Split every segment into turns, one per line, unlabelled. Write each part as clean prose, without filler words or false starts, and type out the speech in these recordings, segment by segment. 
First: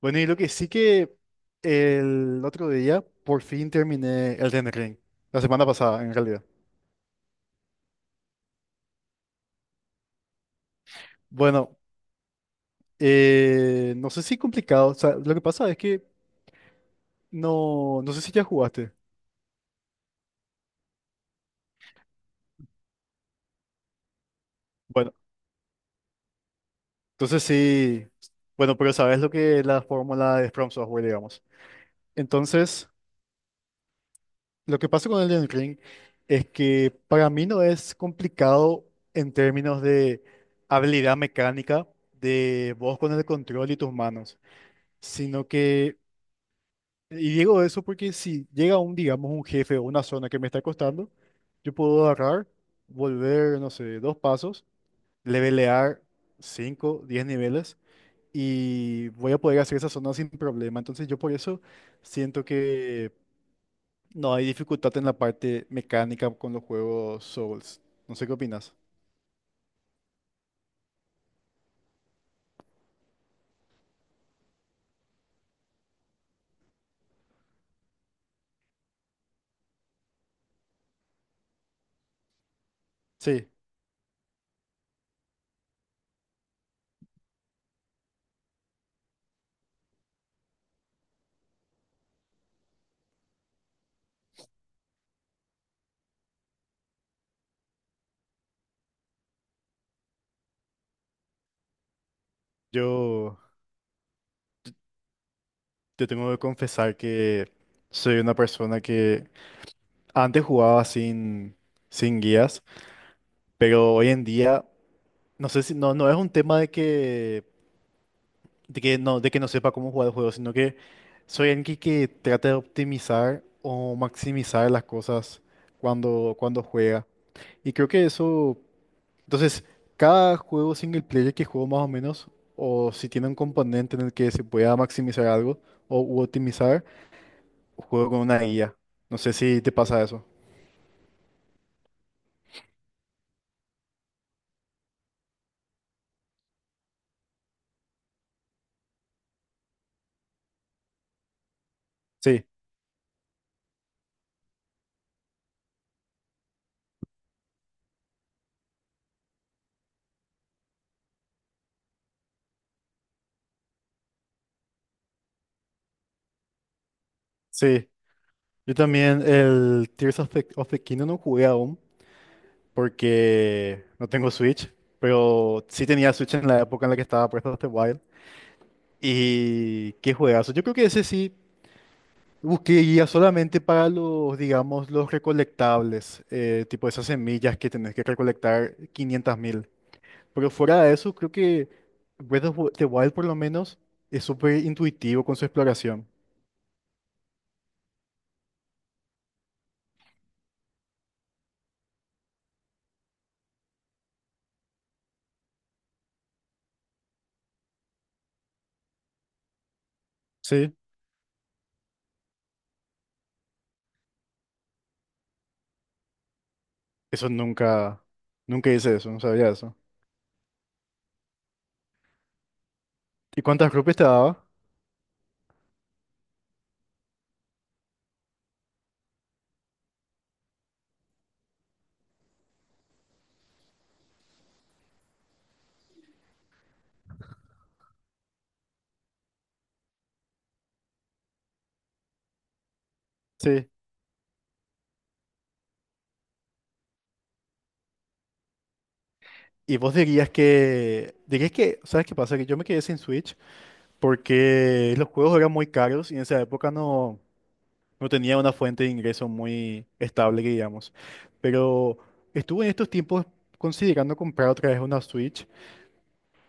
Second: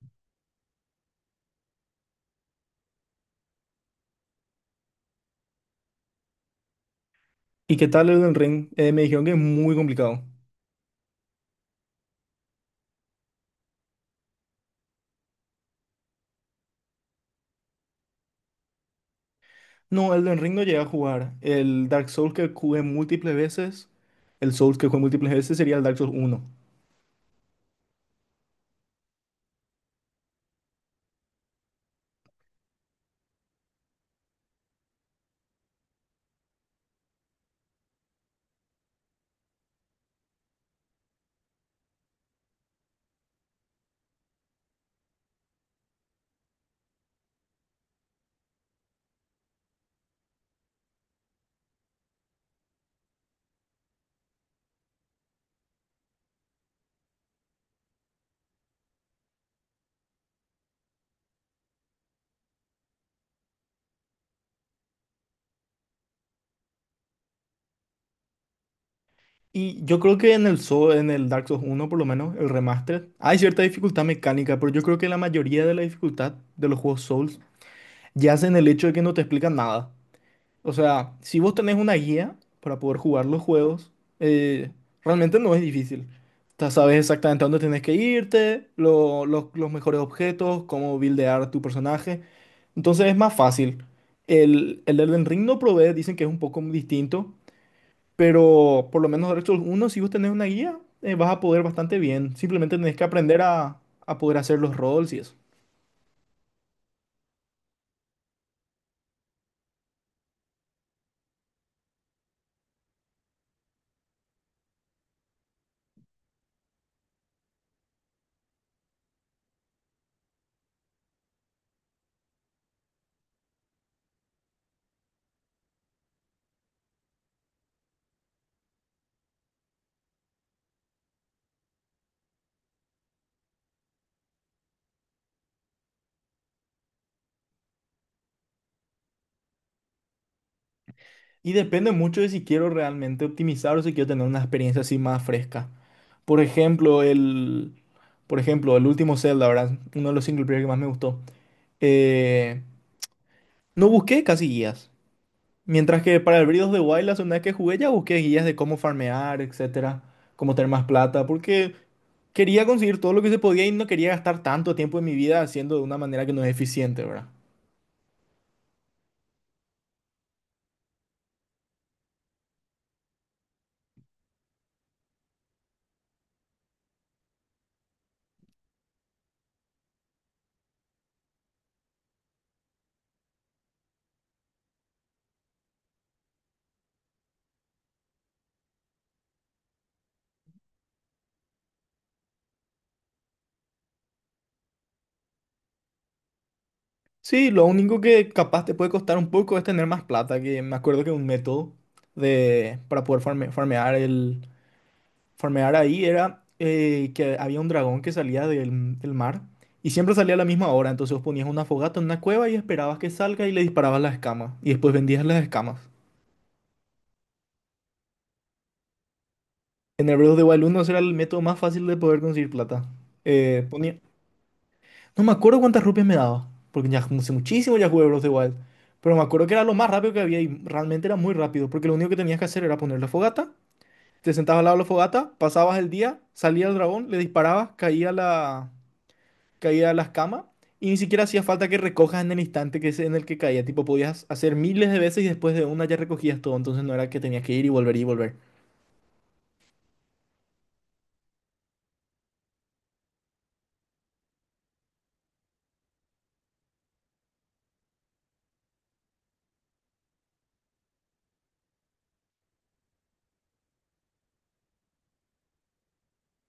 Bueno, y lo que sí que el otro día por fin terminé Elden Ring, la semana pasada en realidad.
¿Y qué tal Elden Ring? Me dijeron que es muy complicado.
Bueno, no sé si complicado, o sea, lo que pasa es que no sé si ya jugaste.
No, Elden Ring no llegué a jugar. El Dark Souls que jugué múltiples veces, el Souls que jugué
Bueno,
múltiples veces sería el Dark Souls uno.
entonces sí, bueno, pero sabes lo que es la fórmula de From Software, digamos. Entonces, lo que pasa con Elden Ring es que para mí no es complicado en términos de habilidad mecánica de vos con el control y tus manos, sino que... Y digo eso porque si llega un, digamos, un jefe o una zona que me está costando, yo puedo agarrar, volver, no sé, dos pasos, levelear 5, 10 niveles y voy a poder hacer esa zona sin problema. Entonces yo por eso siento que no hay dificultad en la parte mecánica con los juegos Souls. No sé qué opinas.
Y yo creo que en en el Dark Souls uno, por lo menos, el remaster, hay cierta dificultad mecánica, pero yo creo que la mayoría de la dificultad de los juegos Souls yace en el hecho de que no te explican nada. O sea, si vos tenés una guía para poder jugar los
Sí,
juegos, eh, realmente no es difícil. Ya sabes exactamente a dónde tienes que irte, los mejores objetos, cómo buildear tu personaje. Entonces es más fácil. El Elden Ring no provee, dicen que es un poco distinto, pero por lo menos Dark Souls 1, si vos tenés una guía, vas a poder bastante bien. Simplemente tenés que
yo,
aprender a poder hacer los roles y eso.
yo tengo que confesar que soy una persona que antes jugaba sin guías, pero hoy en día... No sé si, no, no es un tema de de que no sepa cómo jugar el juego, sino que soy alguien que trata de optimizar o maximizar las cosas cuando juega. Y creo que eso, entonces, cada juego single player que juego más o menos, o si tiene un componente en el que se pueda maximizar algo o u optimizar, juego con una IA. No sé si te pasa eso.
Y depende mucho de si quiero realmente optimizar o si quiero tener una experiencia así más fresca. Por ejemplo, por ejemplo, el último Zelda, ¿verdad? Uno de los single player que más me gustó.
Sí,
Eh, no busqué casi guías. Mientras que para el Breath of the Wild, la segunda vez que jugué, ya busqué guías de cómo farmear, etcétera, cómo tener más plata, porque quería conseguir todo lo que se podía y no quería gastar tanto tiempo de mi vida haciendo de una manera que no es eficiente, ¿verdad?
sí. Yo también el Tears of the Kingdom no jugué aún, porque no tengo Switch, pero sí tenía Switch en la época en la que estaba Breath of the Wild. Y qué juegazo. Yo creo que ese sí busqué guía solamente para los, digamos, los recolectables, tipo esas semillas que tenés que recolectar 500.000. Pero fuera de eso, creo que Breath of the Wild por lo menos es súper intuitivo con su exploración.
Sí, lo único que capaz te puede costar un poco es tener más plata, que me acuerdo que un método de, para poder farmear, farmear ahí era que había un dragón que salía del mar y siempre salía a la misma
Sí,
hora, entonces vos ponías una fogata en una cueva y esperabas que salga y le disparabas las escamas y después vendías las escamas.
eso nunca, nunca hice eso, no sabía eso.
En el Breath of the Wild 1 ese era el método más fácil de poder conseguir plata.
¿Y
Eh,
cuántas rupias
ponía-
te daba?
No me acuerdo cuántas rupias me daba, porque ya hace muchísimo ya jugué Breath of the Wild. Pero me acuerdo que era lo más rápido que había y realmente era muy rápido, porque lo único que tenías que hacer era poner la fogata, te sentabas al lado de la fogata, pasabas el día, salía el dragón, le disparabas, caía caía la escama y ni siquiera hacía falta que recojas en el instante que es en el que caía.
Sí.
Tipo, podías hacer miles de veces y después de una ya recogías todo, entonces no era que tenías que ir y volver y volver.
Y vos dirías que, ¿sabes qué pasa? Que yo me quedé sin Switch porque los juegos eran muy caros y en esa época no tenía una fuente de ingreso muy estable, que digamos. Pero estuve en estos tiempos considerando comprar otra vez una Switch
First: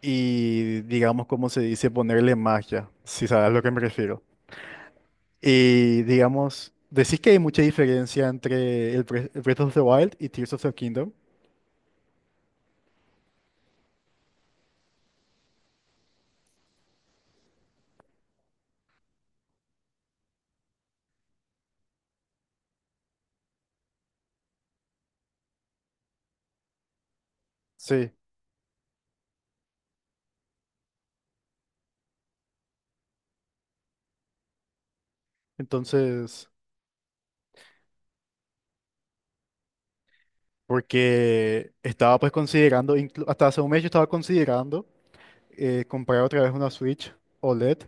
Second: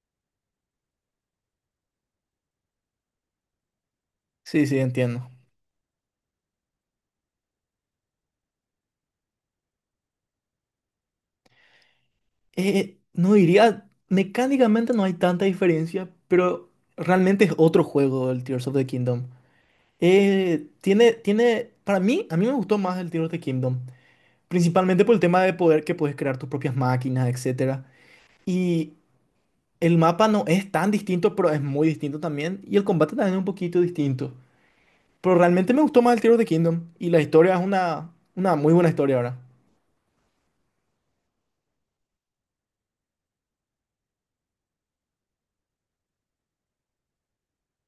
y, digamos, como se dice, ponerle magia, si sabes a lo que me refiero.
Sí, sí, entiendo.
Y, digamos, decís que hay mucha diferencia entre el Breath of the Wild y Tears of the Kingdom.
No diría, mecánicamente no hay tanta diferencia, pero realmente es otro juego el Tears of the Kingdom. Tiene para mí, a mí me gustó más el Tears of the Kingdom, principalmente por el tema de poder que puedes crear tus propias máquinas, etcétera.
Sí.
Y el mapa no es tan distinto, pero es muy distinto también, y el combate también es un poquito distinto. Pero realmente me gustó más el Tears of the
Entonces...
Kingdom, y la historia es una muy buena historia ahora.
Porque estaba pues considerando, hasta hace un mes yo estaba considerando comprar otra vez una Switch OLED,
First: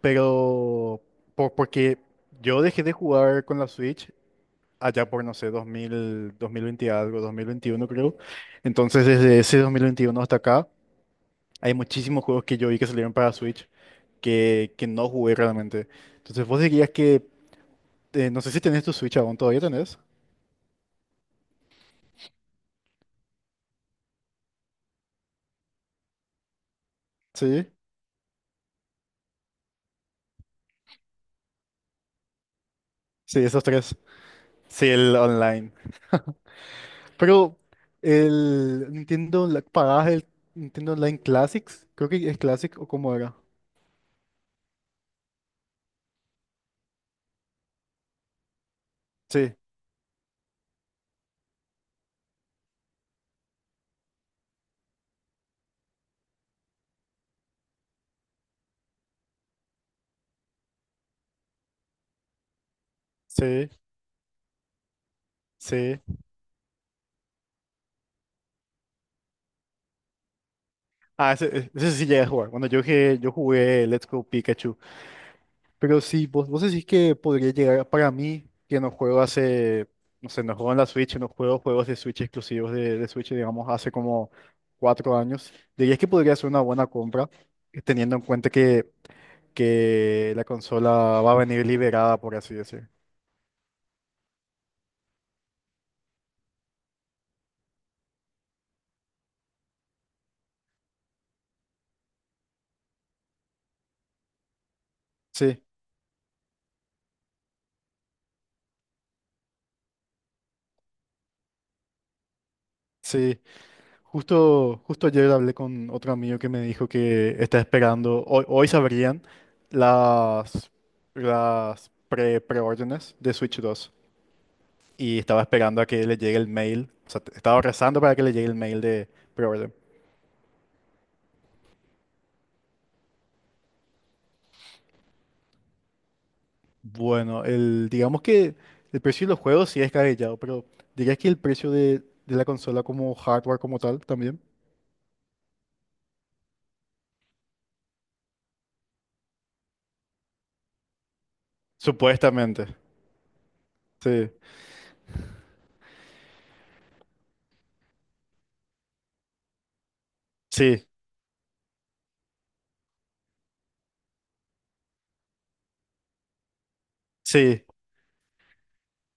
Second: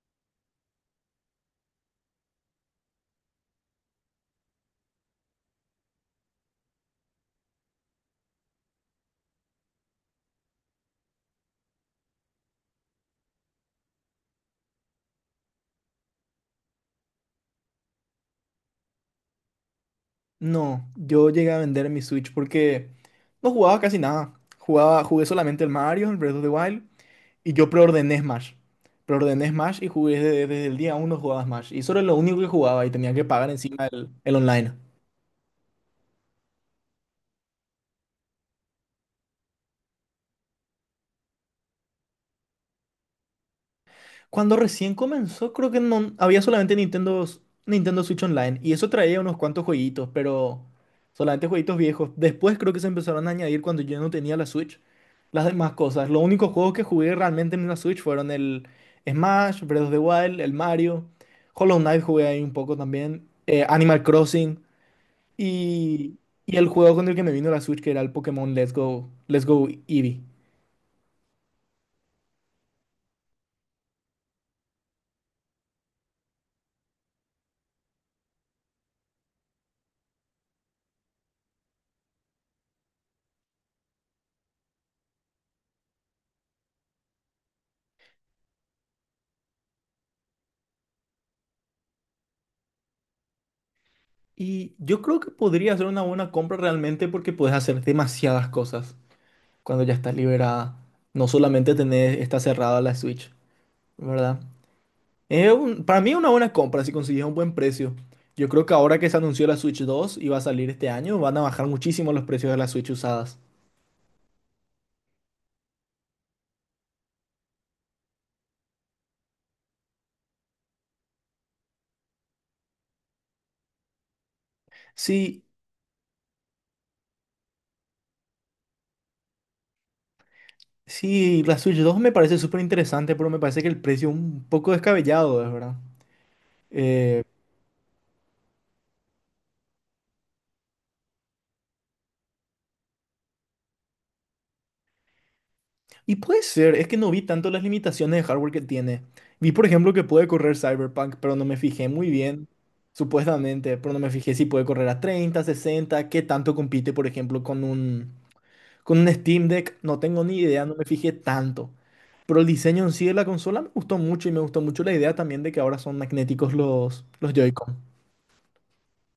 pero porque yo dejé de jugar con la Switch allá por, no sé, dos mil 2020 algo, 2021 creo. Entonces desde ese 2021 hasta acá hay muchísimos juegos que yo vi que salieron para Switch que no jugué realmente. Entonces vos dirías que, no sé si tenés tu Switch aún, ¿todavía tenés?
No, yo llegué a vender mi Switch porque no jugaba casi nada. Jugaba, jugué solamente el Mario, el Breath of the Wild, y
Sí,
yo preordené Smash. Preordené Smash y jugué desde el día uno jugaba Smash. Y solo lo único que jugaba y tenía que
sí,
pagar
esos
encima
tres.
el online.
Sí, el online. Pero el Nintendo, pagabas el Nintendo Online Classics, creo que es Classic o cómo era.
Cuando recién comenzó, creo que no había solamente Nintendo, Nintendo Switch Online y eso traía unos
Sí,
cuantos jueguitos, pero solamente jueguitos viejos. Después creo que se empezaron a añadir cuando yo no tenía la Switch las demás cosas. Los únicos juegos que jugué realmente en la Switch fueron el Smash, Breath of the Wild, el Mario, Hollow Knight jugué ahí un poco también,
sí,
Animal Crossing
sí.
y, y el juego con el que me vino la Switch que era el Pokémon Let's Go, Let's Go Eevee.
Ah, ese, ese sí llegué a jugar. Bueno, yo jugué Let's Go Pikachu. Pero sí, vos decís que podría llegar a... para mí, que no juego hace, no sé, no juego en la Switch, no juego juegos de Switch exclusivos de Switch, digamos, hace como cuatro años. Dirías que podría ser una buena compra, teniendo en cuenta que la consola va a venir liberada, por así decir.
Y yo creo que podría ser una buena compra realmente porque puedes hacer demasiadas cosas cuando ya estás liberada. No solamente tener, está cerrada la Switch, ¿verdad?
Sí.
Para mí es una buena compra si consigues un buen precio. Yo creo que ahora que se anunció la Switch 2 y va a salir este año, van a bajar muchísimo los precios de las Switch usadas.
Sí, justo, justo ayer hablé con otro amigo que me dijo que está esperando, hoy, hoy sabrían las, las pre, preórdenes de Switch dos y estaba
Sí,
esperando a que le llegue el mail, o sea, estaba rezando para que le llegue el mail de preorden.
sí, la Switch 2 me parece súper interesante, pero me parece que el precio es un poco descabellado, es verdad. Eh,
Bueno, el, digamos que el precio de los juegos sí es cabellado, pero dirías que el precio de la consola como hardware como tal también.
Y puede ser, es que no vi tanto las limitaciones de hardware que tiene. Vi, por ejemplo, que puede correr Cyberpunk, pero no me fijé muy bien,
Supuestamente,
supuestamente, pero no me
sí,
fijé si puede correr a 30, 60, qué tanto compite, por ejemplo, con un Steam Deck. No tengo ni idea, no me
sí,
fijé tanto. Pero el diseño en sí de la consola me gustó mucho y me gustó mucho la idea también de que ahora son magnéticos los
sí.
Joy-Con.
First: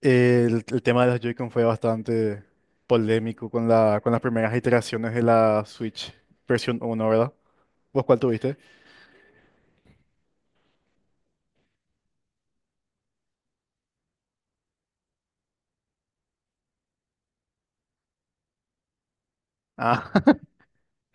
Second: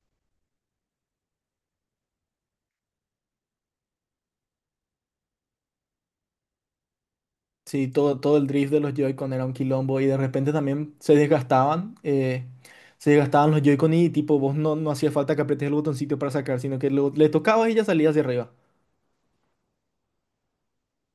El tema de las Joy-Con fue bastante polémico con la, con las primeras iteraciones de la Switch versión uno, ¿verdad?
Sí,
¿Vos cuál
todo el
tuviste?
drift de los Joy-Con era un quilombo y de repente también se desgastaban. Se desgastaban los Joy-Con y tipo, vos no, no hacía falta que apretes el botoncito para sacar, sino que le tocabas y ya salía hacia arriba.
Ah,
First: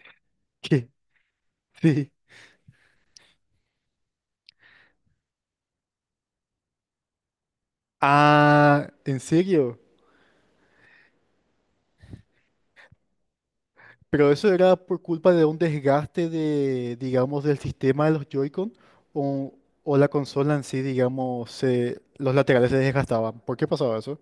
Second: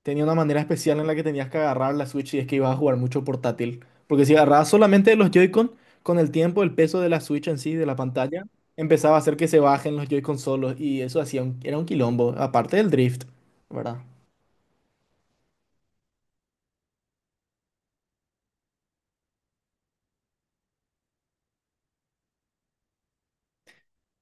Tenía una manera
¿qué?
especial en la que tenías que agarrar la
Sí.
Switch y es que ibas a jugar mucho portátil. Porque si agarrabas solamente de los Joy-Con, con el tiempo, el peso de la Switch en sí, de la pantalla,
Ah,
empezaba a
¿en
hacer que se
serio?
bajen los Joy-Con solos y eso hacía era un quilombo, aparte del drift, ¿verdad?
¿Pero eso era por culpa de un desgaste de, digamos, del sistema de los Joy-Con o, o la consola en sí, digamos, se- los laterales se desgastaban? ¿Por qué pasaba eso?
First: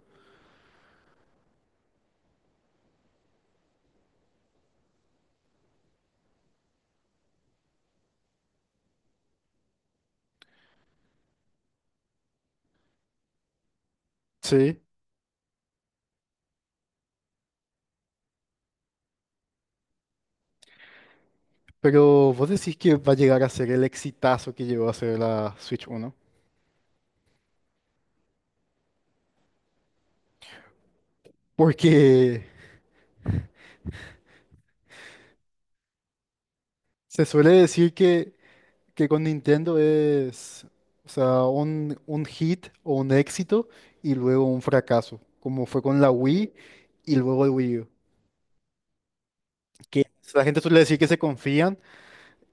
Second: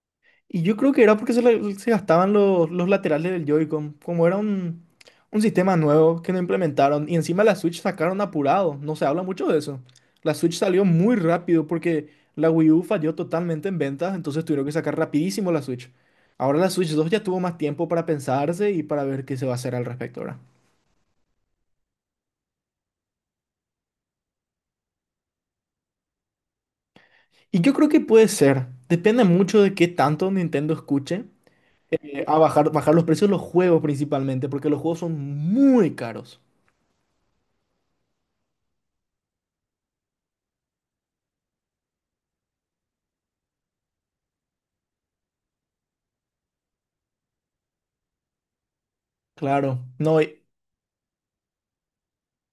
Y yo creo que era porque se gastaban los laterales del Joy-Con. Como era un sistema nuevo que no implementaron. Y encima la Switch sacaron apurado. No se habla mucho de eso. La Switch salió muy rápido porque la Wii U falló totalmente en ventas. Entonces tuvieron que
Sí,
sacar rapidísimo la Switch. Ahora la Switch 2 ya tuvo más tiempo para pensarse y para ver qué se va a hacer al respecto ahora.
pero vos decís que va a llegar a ser el exitazo que llegó a ser la Switch uno.
Y yo creo que puede ser. Depende mucho de qué tanto Nintendo escuche eh, a
Porque
bajar, bajar los precios de los juegos principalmente, porque los juegos son muy caros.
se suele decir que con Nintendo es, o sea, un hit o un éxito y luego un fracaso, como fue con la Wii y luego el Wii U.
Claro,
Que
no.
la gente suele decir que se confían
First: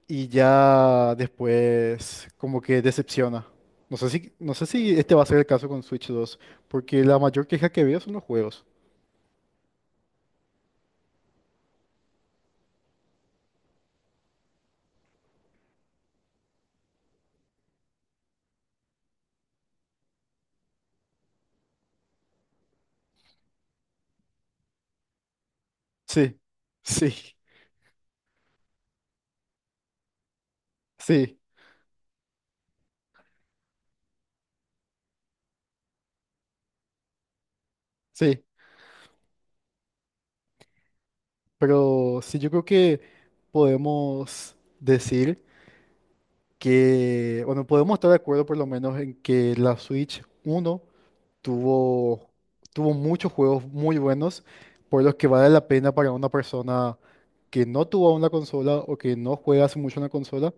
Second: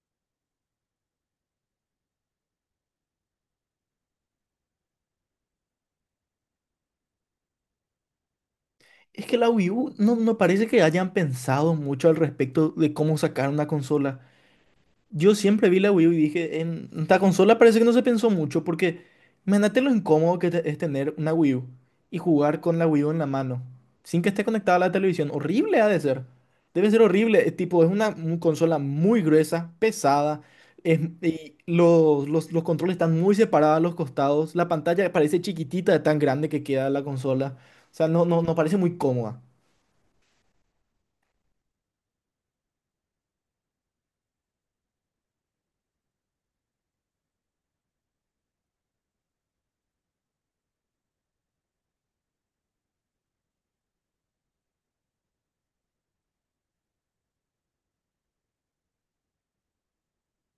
y ya después como que decepciona. No sé si, no sé si este va a ser el caso con Switch dos porque la mayor queja que veo son los juegos.
Es que la Wii U no, no parece que hayan pensado mucho al respecto de cómo sacar una consola. Yo siempre vi la Wii U y dije, en esta consola parece que no se pensó mucho porque imagínate lo incómodo que es tener una Wii U y jugar con la Wii U en la mano sin que esté conectada a la televisión. Horrible ha de ser.
Sí,
Debe ser
sí,
horrible. Es tipo, es una, un consola muy gruesa, pesada.
sí,
Y los controles están muy separados a los costados. La pantalla parece chiquitita de tan grande que queda la consola. O sea, no,
sí.
no, no parece muy cómoda.
Pero sí, yo creo que podemos decir que, bueno, podemos estar de acuerdo por lo menos en que la Switch uno tuvo, tuvo muchos juegos muy buenos, por los que vale la pena para una persona que no tuvo una consola o que no juega hace mucho una consola,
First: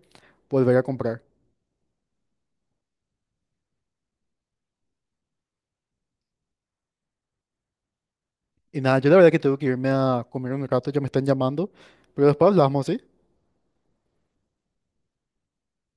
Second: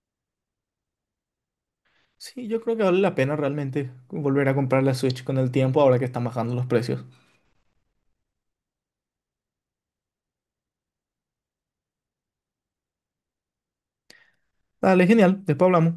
volver a comprar.
Sí, yo creo que vale la pena realmente volver a comprar la Switch con el tiempo ahora que están bajando los precios.
Y nada, yo la verdad que tengo que irme a comer un rato, ya me están llamando, pero después hablamos, ¿sí?
Dale, genial, después hablamos.